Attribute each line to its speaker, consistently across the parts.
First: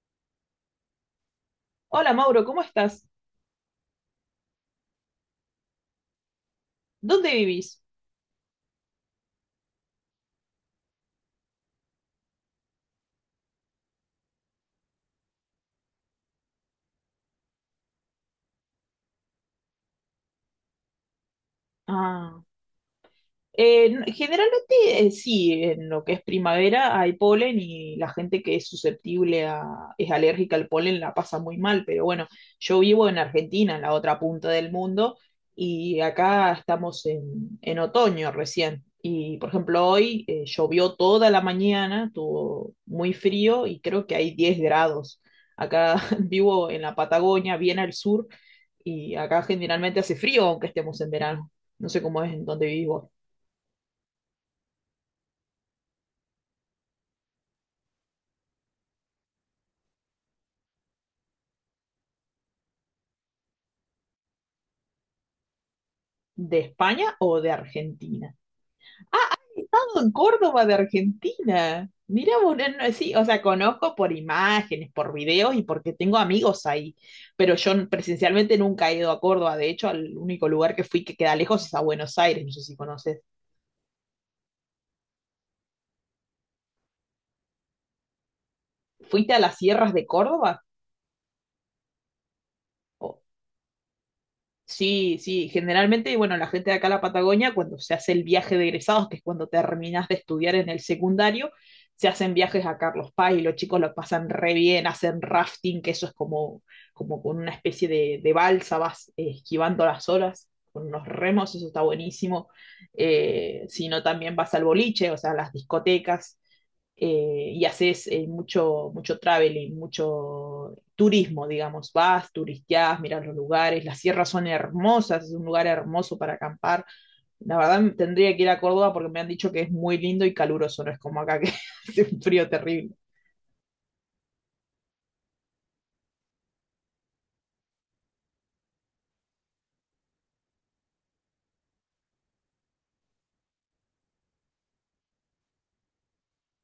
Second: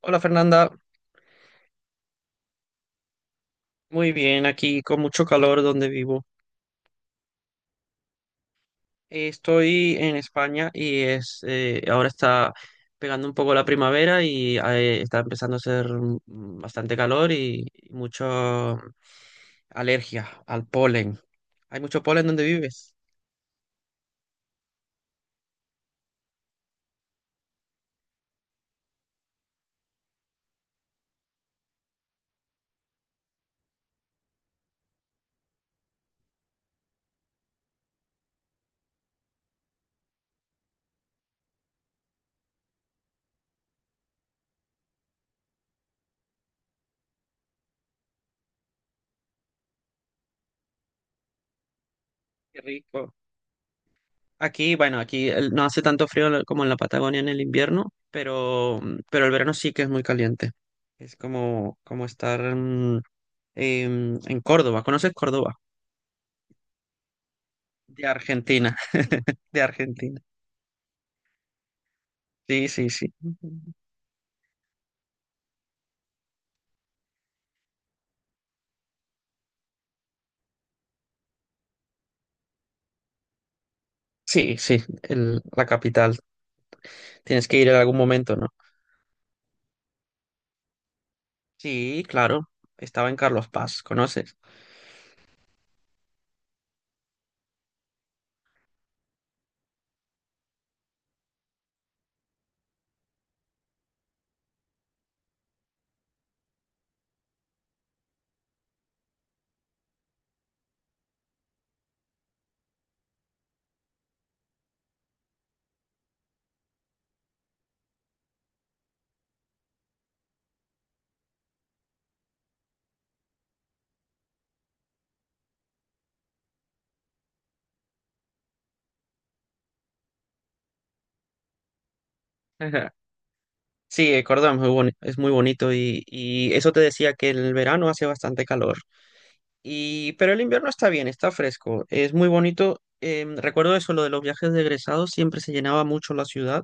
Speaker 1: Hola Fernanda,
Speaker 2: Hola Mauro, ¿cómo estás?
Speaker 1: muy bien, aquí con mucho calor donde vivo.
Speaker 2: ¿Dónde vivís?
Speaker 1: Estoy en España y es ahora está pegando un poco la primavera y está empezando a hacer bastante calor y mucho alergia al polen. ¿Hay mucho polen
Speaker 2: Ah,
Speaker 1: donde vives?
Speaker 2: Generalmente sí, en lo que es primavera hay polen y la gente que es susceptible a, es alérgica al polen la pasa muy mal, pero bueno, yo vivo en Argentina, en la otra punta del mundo, y acá estamos en otoño recién. Y por ejemplo, hoy llovió toda la mañana, estuvo muy frío y creo que hay 10 grados. Acá vivo en la Patagonia, bien al sur, y acá generalmente hace frío aunque estemos en verano. No sé cómo es en
Speaker 1: Qué
Speaker 2: donde vivís.
Speaker 1: rico. Aquí, bueno, no hace tanto frío en como en la Patagonia en el invierno, pero el verano sí que es muy caliente. Es como, como estar en Córdoba. ¿Conoces Córdoba?
Speaker 2: ¿De España o de
Speaker 1: De
Speaker 2: Argentina?
Speaker 1: Argentina, de
Speaker 2: He estado en
Speaker 1: Argentina.
Speaker 2: Córdoba de Argentina. Mira, vos,
Speaker 1: Sí, sí, sí.
Speaker 2: sí, o sea, conozco por imágenes, por videos y porque tengo amigos ahí, pero presencialmente nunca he ido a Córdoba. De hecho, al único lugar que fui que queda lejos es a Buenos Aires, no sé si conoces.
Speaker 1: Sí, sí, la capital. Tienes que ir en algún momento, ¿no?
Speaker 2: ¿Fuiste a las sierras de Córdoba?
Speaker 1: Sí, claro. Estaba en Carlos Paz, ¿conoces?
Speaker 2: Sí, sí, generalmente, bueno, la gente de acá a la Patagonia, cuando se hace el viaje de egresados, que es cuando terminas de estudiar en el secundario, se hacen viajes a Carlos Paz y los chicos lo pasan re bien, hacen rafting, que eso es como, como con una especie de balsa, vas esquivando las olas con unos remos, eso está buenísimo. Si no, también vas al boliche, o sea, a las discotecas, y haces mucho, mucho traveling, mucho turismo, digamos, vas, turisteás, miras los lugares, las sierras son hermosas, es un lugar hermoso para acampar. La verdad tendría que ir a Córdoba porque me han dicho que es muy lindo y caluroso, no es como acá que hace un frío
Speaker 1: Ajá.
Speaker 2: terrible,
Speaker 1: Sí, Córdoba es es muy bonito y eso te decía que el verano hace bastante calor. Y, pero el invierno está bien, está fresco, es muy bonito. Recuerdo eso, lo de los viajes de egresados, siempre se llenaba mucho la ciudad,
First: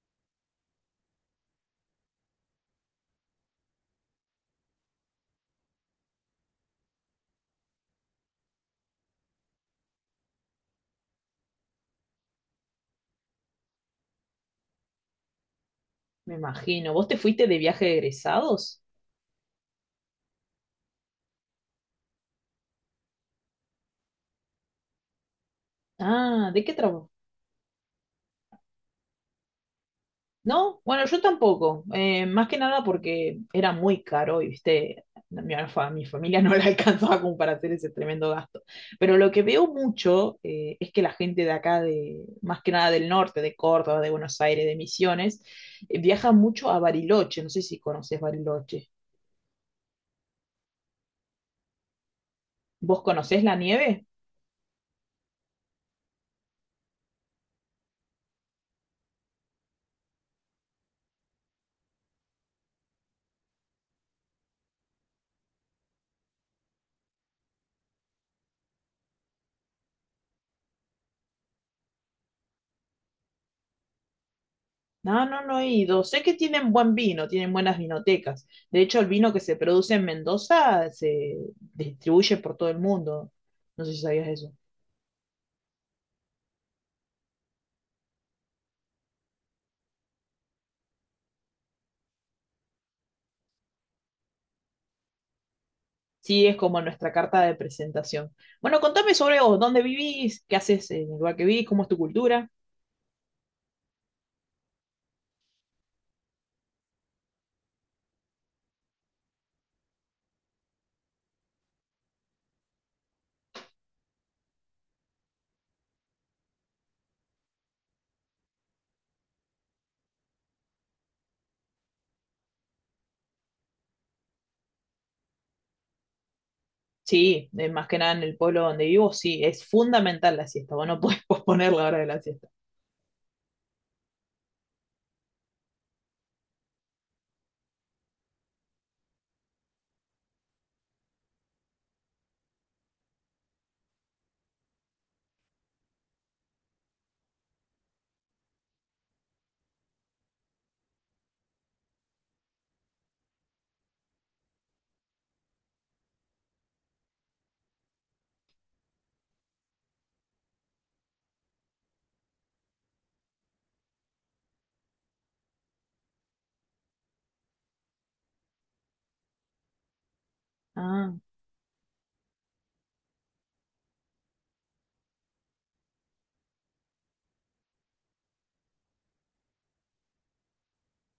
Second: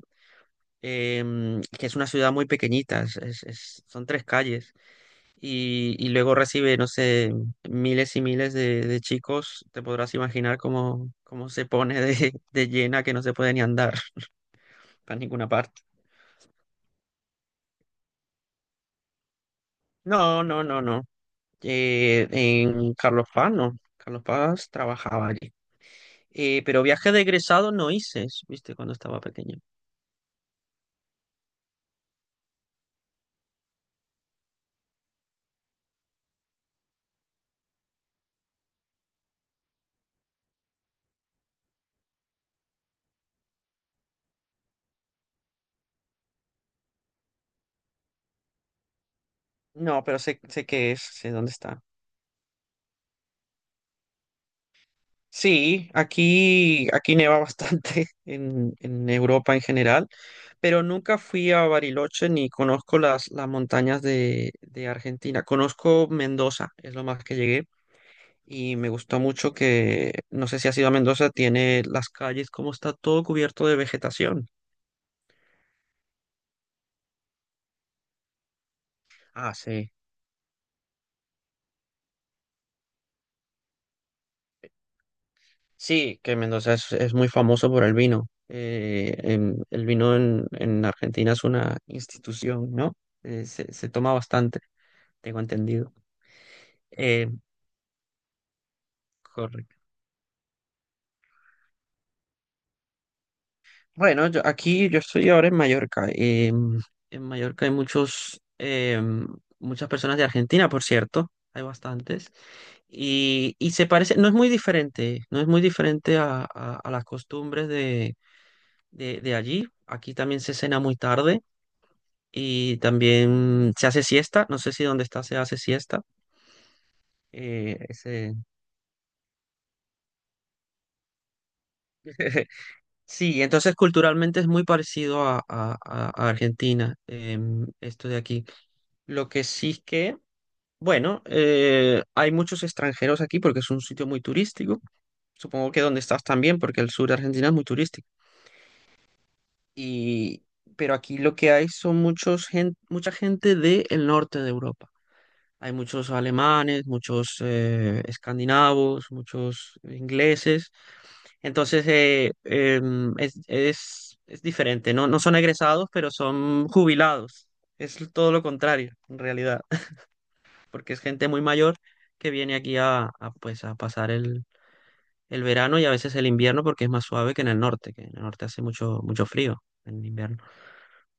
Speaker 1: que es una ciudad muy pequeñita, son tres calles. Y, y luego recibe, no sé, miles y miles de chicos, te podrás imaginar cómo, cómo se pone de, de llena que no se puede ni andar para ninguna parte.
Speaker 2: me imagino. ¿Vos te fuiste de viaje de egresados?
Speaker 1: No, no, no, no. En Carlos Paz, no. Carlos Paz trabajaba allí.
Speaker 2: Ah, ¿de qué,
Speaker 1: Pero
Speaker 2: trabajo?
Speaker 1: viaje de egresado no hice, viste, cuando estaba pequeño.
Speaker 2: No, bueno, yo tampoco. Más que nada porque era muy caro y, viste, mi familia no la alcanzaba como para hacer ese tremendo gasto. Pero lo que veo mucho es que la gente de acá, de, más que nada del norte, de Córdoba, de Buenos Aires, de Misiones, viaja mucho a Bariloche. No sé si conoces Bariloche.
Speaker 1: No, pero sé, sé qué es, sé dónde está.
Speaker 2: ¿Vos conocés la nieve?
Speaker 1: Sí, aquí, aquí neva bastante en Europa en general. Pero nunca fui a Bariloche ni conozco las montañas de Argentina. Conozco Mendoza, es lo más que llegué. Y me gustó mucho que, no sé si has ido a Mendoza, tiene las calles, como está todo cubierto de vegetación.
Speaker 2: No, no, no he ido. Sé que tienen buen vino, tienen buenas vinotecas. De hecho, el vino que
Speaker 1: Ah,
Speaker 2: se
Speaker 1: sí.
Speaker 2: produce en Mendoza se distribuye por todo el mundo. No sé si sabías eso.
Speaker 1: Sí, que Mendoza es muy famoso por el vino. El vino en Argentina es una institución, ¿no? Se, se toma bastante, tengo entendido.
Speaker 2: Sí, es como nuestra
Speaker 1: Eh,
Speaker 2: carta de presentación. Bueno, contame sobre vos,
Speaker 1: Correcto.
Speaker 2: dónde vivís, qué haces en el lugar que vivís, cómo es tu cultura.
Speaker 1: Bueno, yo, aquí yo estoy ahora en Mallorca. En Mallorca hay muchos, muchas personas de Argentina, por cierto. Hay bastantes. Y se parece, no es muy diferente, no es muy diferente a las costumbres de allí. Aquí también se cena muy tarde y también se hace siesta. No sé si donde está se hace siesta.
Speaker 2: Sí,
Speaker 1: Eh,
Speaker 2: más que nada en
Speaker 1: ese-
Speaker 2: el pueblo donde vivo, sí, es fundamental la siesta, vos no podés posponer la hora de la siesta.
Speaker 1: Sí, entonces culturalmente es muy parecido a Argentina, esto de aquí. Lo que sí es que bueno, hay muchos extranjeros aquí porque es un sitio muy turístico. Supongo que donde estás también, porque el sur de Argentina es muy turístico. Y, pero aquí lo que hay son mucha gente del norte de Europa. Hay muchos alemanes, muchos escandinavos, muchos ingleses. Entonces es diferente. No, no son egresados, pero son jubilados. Es todo lo contrario, en realidad, porque es
Speaker 2: Ah.
Speaker 1: gente muy mayor que viene aquí a, pues, a pasar el verano y a veces el invierno porque es más suave que en el norte, que en el norte hace mucho, mucho frío en invierno.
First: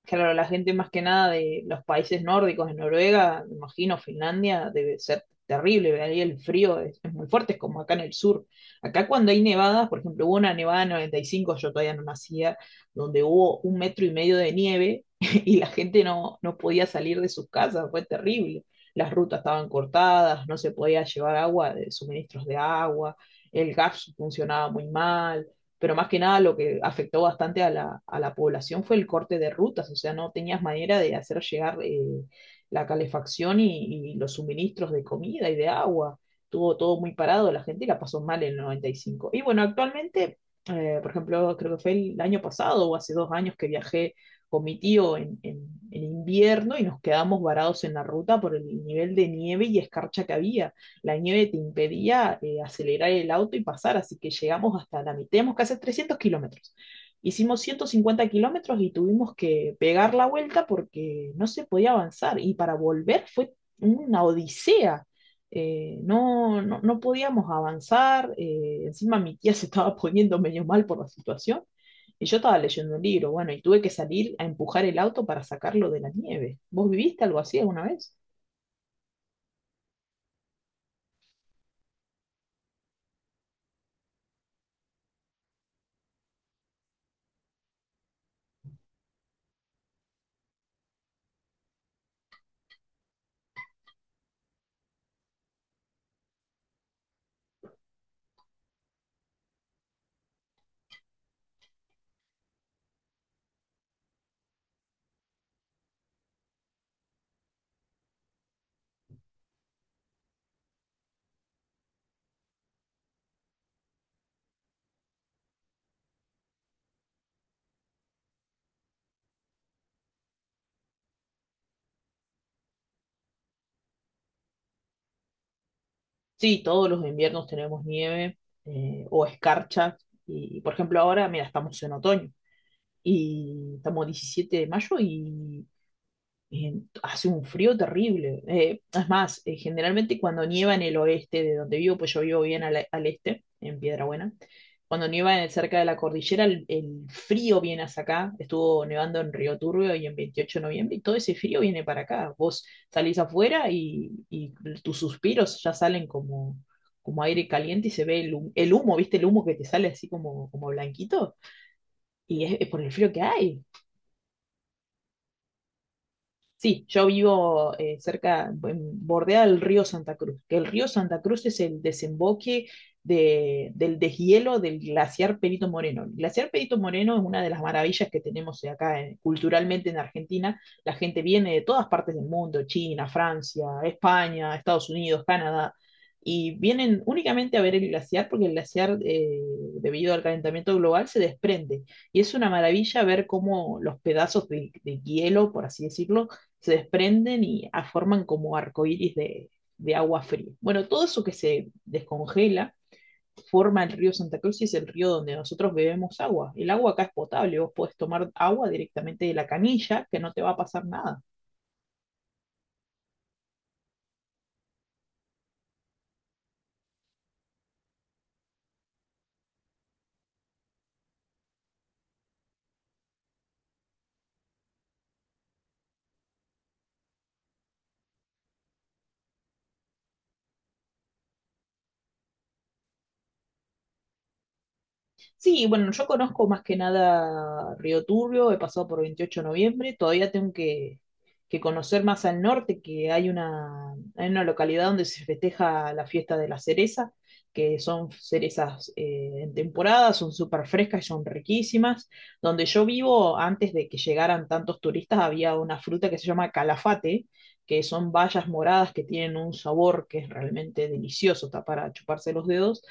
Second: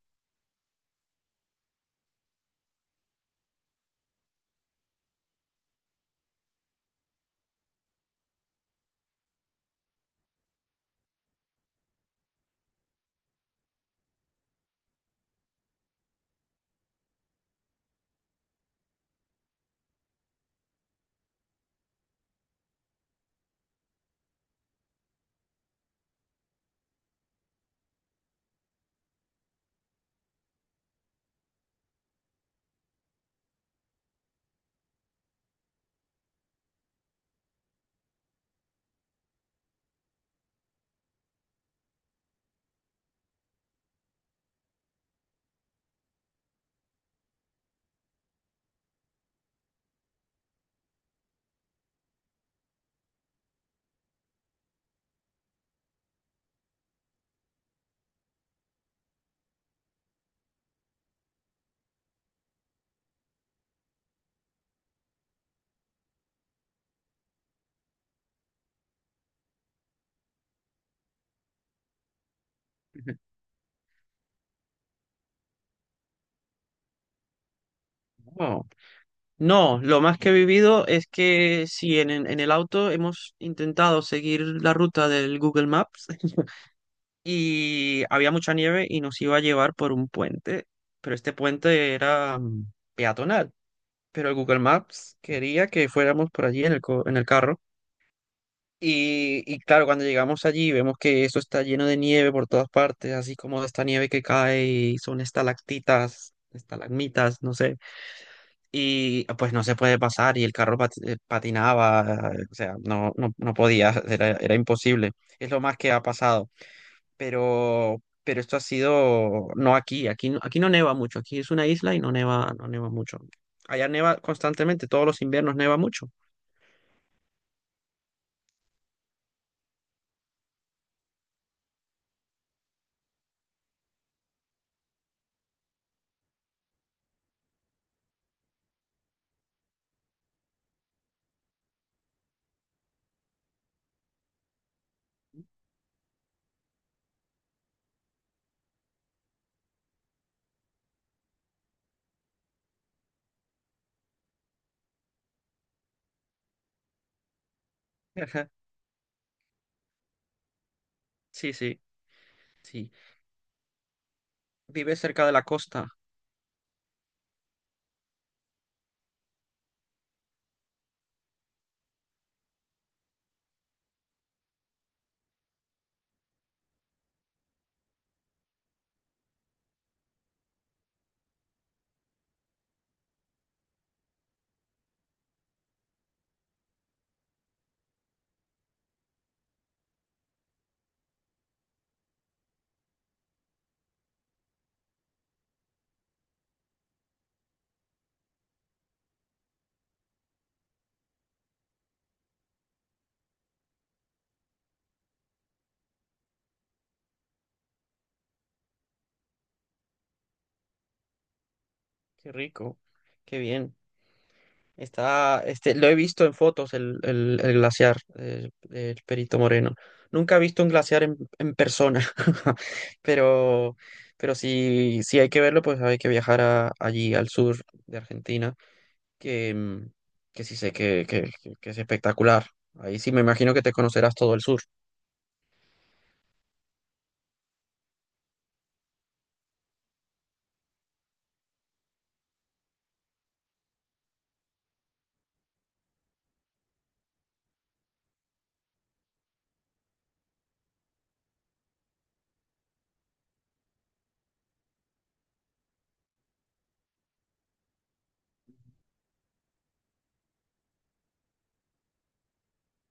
Speaker 2: Claro, la gente más que nada de los países nórdicos, de Noruega, me imagino, Finlandia, debe ser terrible, ¿verdad? Ahí el frío es muy fuerte, es como acá en el sur. Acá cuando hay nevadas, por ejemplo, hubo una nevada en 95, yo todavía no nacía, donde hubo un metro y medio de nieve y la gente no, no podía salir de sus casas, fue terrible. Las rutas estaban cortadas, no se podía llevar agua, de suministros de agua, el gas funcionaba muy mal, pero más que nada lo que afectó bastante a a la población fue el corte de rutas, o sea, no tenías manera de hacer llegar la calefacción y, los suministros de comida y de agua. Tuvo todo muy parado, la gente la pasó mal en el 95. Y cinco. Y bueno, actualmente, por ejemplo, creo que fue el año pasado o hace dos años que viajé con mi tío en invierno y nos quedamos varados en la ruta por el nivel de nieve y escarcha que había. La nieve te impedía acelerar el auto y pasar, así que llegamos hasta la mitad, tenemos que hacer 300 kilómetros. Hicimos 150 kilómetros y tuvimos que pegar la vuelta porque no se podía avanzar y para volver fue una odisea. No, no, no podíamos avanzar, encima mi tía se estaba poniendo medio mal por la situación y yo estaba leyendo un libro, bueno, y tuve que salir a empujar el auto para sacarlo de la nieve. ¿Vos viviste algo así alguna vez?
Speaker 1: No, no, lo más que he vivido es que sí en el auto hemos intentado seguir la ruta del Google Maps y había mucha nieve y nos iba a llevar por un puente, pero este puente era peatonal. Pero el Google Maps quería que fuéramos por allí en en el carro. Y claro, cuando llegamos allí vemos que eso está lleno de nieve por todas partes, así como esta nieve que cae y son estalactitas, estalagmitas, no sé. Y pues no se puede pasar y el carro patinaba, o sea, no, no, no podía, era, era imposible. Es lo más que ha pasado. Pero esto ha sido, no aquí, aquí, aquí no neva mucho, aquí es una isla y no neva, no neva mucho. Allá neva constantemente, todos los inviernos neva mucho.
Speaker 2: Sí, todos los inviernos tenemos nieve o escarcha. Y, por ejemplo, ahora, mira, estamos en otoño y estamos 17 de mayo y eh, hace un frío terrible. Es más, generalmente cuando nieva en el oeste de donde vivo, pues yo vivo bien al este, en Piedra Buena, cuando cerca de la cordillera, el frío viene hasta acá. Estuvo nevando en Río Turbio y en Veintiocho de Noviembre, y todo ese frío viene para acá. Vos salís afuera y tus suspiros ya salen como, como aire caliente y se ve el humo, ¿viste? El humo que te sale así como, como blanquito.
Speaker 1: Sí, sí,
Speaker 2: Y es por
Speaker 1: sí.
Speaker 2: el frío que hay.
Speaker 1: Vive cerca de la costa.
Speaker 2: Sí, yo vivo cerca, bordea el río Santa Cruz, que el río Santa Cruz es el desemboque del deshielo del glaciar Perito Moreno. El glaciar Perito Moreno es una de las maravillas que tenemos acá culturalmente en Argentina. La gente viene de todas partes del mundo, China, Francia, España, Estados Unidos, Canadá, y vienen únicamente a ver el glaciar porque el glaciar, debido al calentamiento global, se desprende. Y es una maravilla ver cómo los pedazos de hielo, por así decirlo, se desprenden forman como arcoíris de agua fría. Bueno, todo eso que se descongela forma el río Santa Cruz y es el río donde nosotros bebemos agua. El agua acá es potable, vos podés tomar agua directamente de la canilla, que no te va a pasar nada.
Speaker 1: Qué rico, qué bien. Está, este, lo he visto en fotos el glaciar del Perito Moreno. Nunca he visto un glaciar en persona, pero, pero si, si hay que verlo, pues hay que viajar allí al sur de Argentina, que, que sí sé que, que es espectacular. Ahí sí me imagino que te conocerás todo el sur.
Speaker 2: Sí, bueno, yo conozco más que nada Río Turbio, he pasado por Veintiocho de Noviembre, todavía tengo que conocer más al norte, que hay hay una localidad donde se festeja la fiesta de la cereza, que son cerezas en temporada, son súper frescas y son riquísimas. Donde yo vivo, antes de que llegaran tantos turistas, había una fruta que se llama calafate, que son bayas moradas que tienen un sabor que es realmente delicioso, está para chuparse los dedos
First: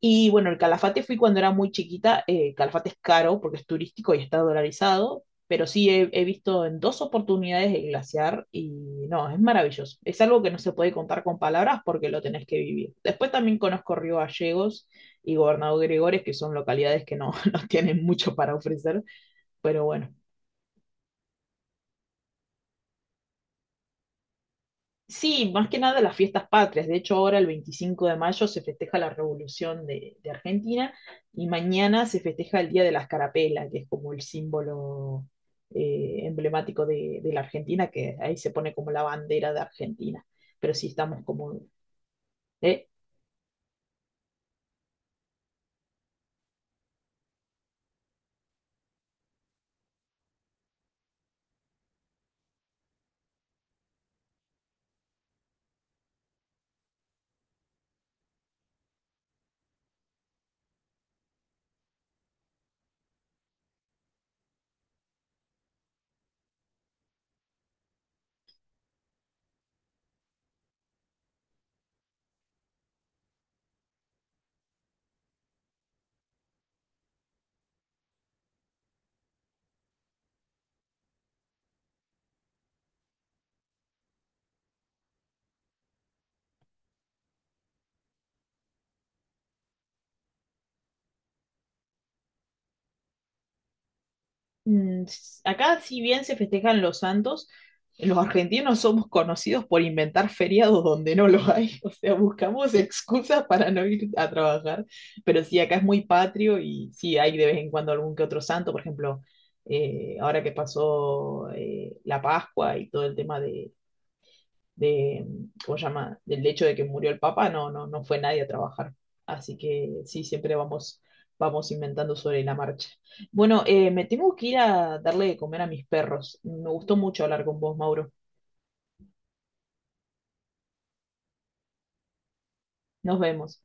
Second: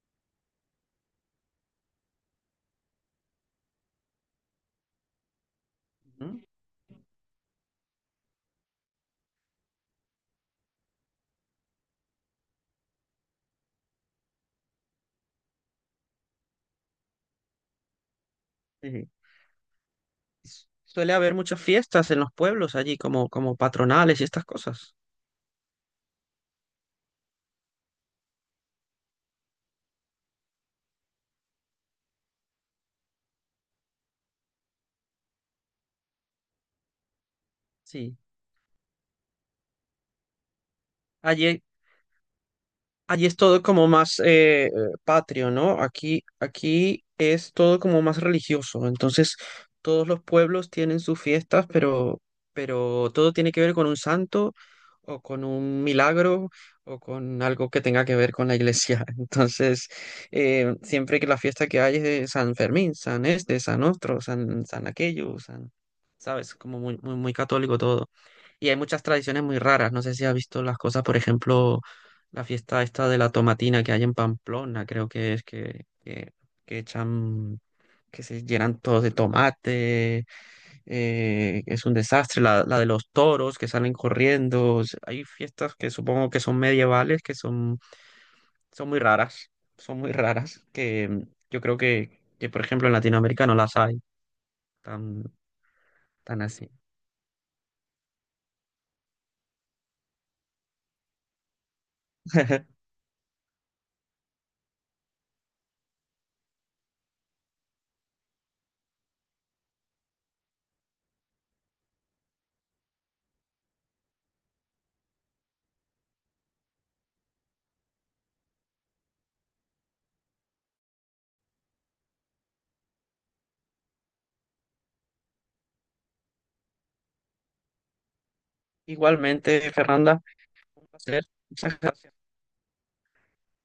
Speaker 2: y bueno, el Calafate fui cuando era muy chiquita. Calafate es caro porque es turístico y está dolarizado, pero sí he
Speaker 1: Ujú.
Speaker 2: visto en dos oportunidades el glaciar y no, es maravilloso. Es algo que no se puede contar con palabras porque lo tenés que vivir. Después también conozco Río Gallegos y Gobernador Gregores, que son localidades que no, no tienen mucho para
Speaker 1: Sí,
Speaker 2: ofrecer,
Speaker 1: sí.
Speaker 2: pero bueno.
Speaker 1: Suele haber muchas fiestas en los pueblos allí, como, como patronales y estas cosas.
Speaker 2: Sí, más que nada las fiestas patrias. De hecho, ahora el 25 de mayo se festeja la Revolución de Argentina y mañana se festeja el Día de la Escarapela, que es como el símbolo emblemático de la Argentina, que
Speaker 1: Sí.
Speaker 2: ahí se pone como la bandera de Argentina. Pero sí estamos como...
Speaker 1: Allí,
Speaker 2: ¿eh?
Speaker 1: allí es todo como más patrio, ¿no? Aquí, aquí es todo como más religioso. Entonces, todos los pueblos tienen sus fiestas, pero todo tiene que ver con un santo o con un milagro o con algo que tenga que ver con la iglesia. Entonces, siempre que la fiesta que hay es de San Fermín, San Este, San Otro, San, San aquello, San, ¿sabes? Como muy, muy, muy católico todo. Y hay muchas tradiciones muy raras. No sé si has visto las cosas, por ejemplo la fiesta esta de la tomatina que hay en Pamplona, creo que es que echan, que se llenan todos de tomate, es un desastre. La de los toros que salen corriendo. O sea, hay fiestas que supongo que son medievales, que son, son muy raras, son muy raras, que yo creo que, por ejemplo, en Latinoamérica no las hay tan,
Speaker 2: Acá, si bien se
Speaker 1: tan así.
Speaker 2: festejan los santos, los argentinos somos conocidos por inventar feriados donde no los hay. O sea, buscamos excusas para no ir a trabajar. Pero sí, acá es muy patrio y sí hay de vez en cuando algún que otro santo. Por ejemplo, ahora que pasó la Pascua y todo el tema de, ¿cómo se llama? Del hecho de que murió el Papa, no, no, no fue nadie a trabajar. Así que sí, siempre vamos, vamos inventando sobre la marcha. Bueno, me tengo que ir a darle de comer a mis perros. Me gustó mucho hablar con vos, Mauro.
Speaker 1: Igualmente, Fernanda, un placer. Muchas gracias.
Speaker 2: Nos vemos.